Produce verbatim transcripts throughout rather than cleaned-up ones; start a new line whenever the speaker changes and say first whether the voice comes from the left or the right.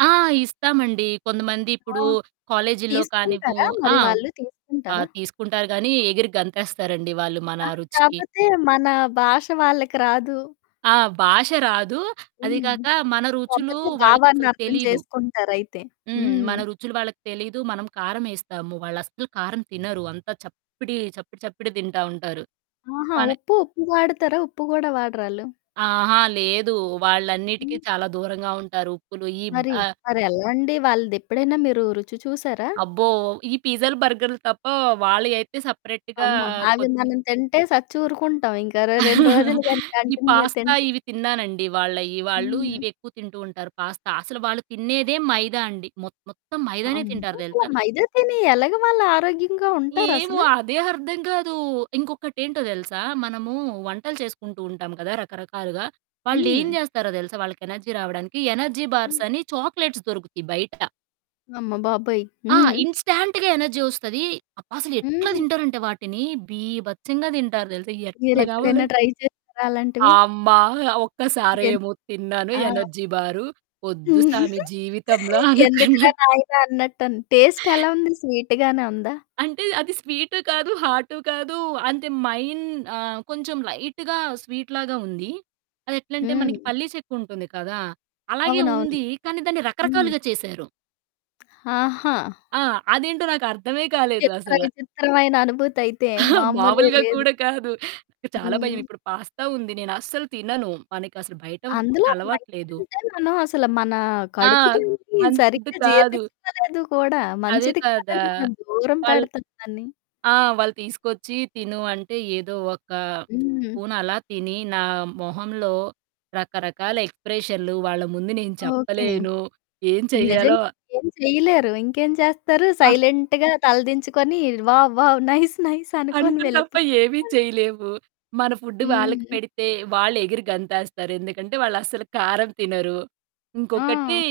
right: ఆ! ఇస్తామండి. కొంతమంది
left: ఆ!
right: ఇప్పుడు కాలేజీలో కానివు
left: తీసుకుంటారా
right: ఆ!
left: మరి వాళ్ళు
right: ఆహ్,
left: తీసుకుంటారా?
right: తీసుకుంటారు గానీ, ఎగిరి గంతేస్తారండి వాళ్ళు మన
left: ఆ!
right: రుచికి.
left: కాపోతే మన భాష వాళ్ళకి రాదు.
right: ఆ! భాష రాదు. అది
left: హ్మ్.
right: కాక, మన రుచులు
left: కాపోతే భావాన్ని
right: వాళ్ళకసలు
left: అర్థం
right: తెలీదు.
left: చేసుకుంటారయితే.
right: హ్మ్.
left: హ్మ్.
right: మన రుచులు వాళ్ళకి తెలీదు. మనం కారమేస్తాము. వాళ్ళస్సలు కారం తినరు. అంతా చప్పిడి, చప్పిడి, చప్పిడె తింటా ఉంటారు.
left: ఆహా!
right: మన
left: ఉప్పు, ఉప్పు వాడతారా? ఉప్పు కూడా వాడరా ఆళ్ళు?
right: అహా! లేదు. వాళ్ళన్నిటికి
left: హ్మ్.
right: చాలా దూరంగా ఉంటారు. ఉప్పులు ఈబ్
left: మరి,
right: ఆ
left: మరెలా అండి? వాళ్ళదెప్పుడైనా మీరు రుచి చూసారా?
right: అబ్బో! ఈ పిజ్జాలు, బర్గర్‌లు తప్ప, వాళ్ళయయితే సెపరేట్‌గా
left: అమ్మో! అవి
right: కొద్ది
left: మనం తింటే సచ్చి ఊరుకుంటాం ఇంక. రె రెండు రోజులు గాని
right: ఈ
left: కంటిన్యూ
right: పాస్తా
left: తింటే.
right: ఇవి తిన్నానండి వాళ్ళయి. వాళ్ళు
left: హ్మ్.
right: ఇవెక్కువ తింటూ ఉంటారు పాస్తా. అసలు వాళ్ళు తినేదే మైదా అండి. మొత్ మొత్తం మైదానే తింటారు
left: అమ్మో!
right: తెలుసా?
left: మైదా తిని ఎలాగా వాళ్ళు ఆరోగ్యంగా ఉంటారా
right: ఏమో!
left: అసలు?
right: అదే అర్థం కాదు. ఇంకొకటేంటో తెలుసా? మనము వంటలు చేసుకుంటూంటాం కదా! రకరకాలుగా, వాళ్ళేం
left: హ్మ్.
right: జేస్తారో తెలుసా? వాళ్ళకి ఎనర్జీ రావడానికి, ఎనర్జీ బార్స్
left: హ్మ్.
right: అని చాక్లేట్స్ దొరుకుతాయి బయట.
left: అమ్మ బాబోయ్!
right: ఆ!
left: హ్మ్.
right: ఇన్స్‌టాంట్‌గా ఎనర్జీ ఒస్తది. అబ్బా! అసలెట్లా
left: హుహు.
right: తింటారంటే వాటిని, బీభత్సంగా తింటారు తెలుసా? ఎట్లా కావాలం
left: మీరెప్పుడైనా ట్రై చేసారా అలాంటివి?
right: అమ్మా!
left: ఎంత్
right: ఒక్కసారేమో తిన్నాను
left: ఆ!
right: ఎనర్జీ బారు, వద్దు సామి జీవితంలో
left: ఎందుకురా
right: అనుకున్నాను.
left: నాయనా అన్నట్టన్ టేస్ట్ ఎలా ఉంది? స్వీట్ గానే ఉందా?
right: అంటే అది స్వీటు కాదు, హాటు కాదు, అంటే మైన్ ఆహ్, కొంచెం లైట్‌గా స్వీట్‌ లాగా ఉంది, అదెట్లా అంటే మన
left: హ్మ్.
right: పల్లి చెక్కుంటుంది కదా! అలాగే
left: అవునవును.
right: ఉంది, కానీ దాన్ని
left: హ్మ్.
right: రకరకాలుగా చేశారు.
left: ఆహా!
right: ఆ! అదేంటో నాకర్థమే
left: చిత్ర
right: కాలేదసల.
left: విచిత్రమైన అనుభూతి అయితే, మామూలుగా
right: మామూలుగా
left: లేదు!
right: కూడా కాదు. నాకు చాలా భయం.
left: హ్మ్.
right: ఇప్పుడు పాస్తా ఉంది, నేనస్సలు తినను. మనకసలు బయట ఫుడ్డు
left: అందులో
right: అలవాటు
left: మైదా
right: లేదు.
left: అంటే, మనం అసలు, మన
right: ఆ!
left: కడుపు దీన్ని
right: మన ఫుడ్డు
left: సరిగ్గా
right: కాదు.
left: జీర్ణించుకోలేదు కూడా,
right: అదే
left: మంచిది
right: కదా!
left: కాదని మనం దూరం
right: వాళ్ళు
left: పెడతాం దాన్ని.
right: ఆ! వాళ్ళు తీసుకొచ్చి తిను అంటే, ఏదో ఒక
left: హ్మ్.
right: స్పూన్ అలా తిని నా మొహంలో రకరకాల ఎక్స్‌ప్రెషన్లు వాళ్ళ ముందు నేను
left: ఓకే.
right: చెప్పలేను. ఏం చెయ్యాలో
left: నిజంగా ఏం చెయ్యలేరు. ఇంకేం చేస్తారు
right: అ
left: సైలెంట్‌గా తలదించుకొని వావ్! వావ్! నైస్! నైస్! అనుకోని
right: అంతే తప్ప
left: వెళ్ళిపోయారు.
right: ఏమి చేయలేము. మన ఫుడ్డు వాళ్ళకి
left: హ్మ్.
right: పెడితే, వాళ్ళు ఎగిరి గంతేస్తారు ఎందుకంటే వాళ్ళస్సలు కారం తినరు. ఇంకొకటి
left: ఆ!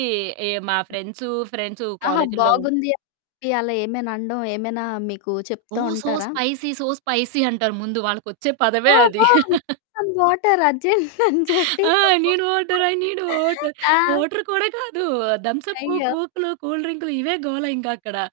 right: ఎ మా ఫ్రెండ్సు, ఫ్రెండ్సు
left: అహా!
right: కాలేజీలో
left: బాగుంది అని చెప్పి అలా ఏమైనా అనడం, ఏమైనా మీకు
right: ఓ!
left: చెప్తా
right: సో
left: ఉంటారా?
right: స్పైసీ, సో స్పైసీ అంటారు ముందు, వాళ్ళకొచ్చే
left: గో,
right: పదమే అది.
left: Go, bring some water urgent అని చెప్పి,
right: ఆ! I need water, I need water,
left: ఆ!
right: వాటర్ కూడా కాదు. థంబ్స్ అప్,
left: అయ్యో!
right: కోక్లు, కూల్ డ్రింక్లు ఇవే గోల ఇంకా అక్కడ.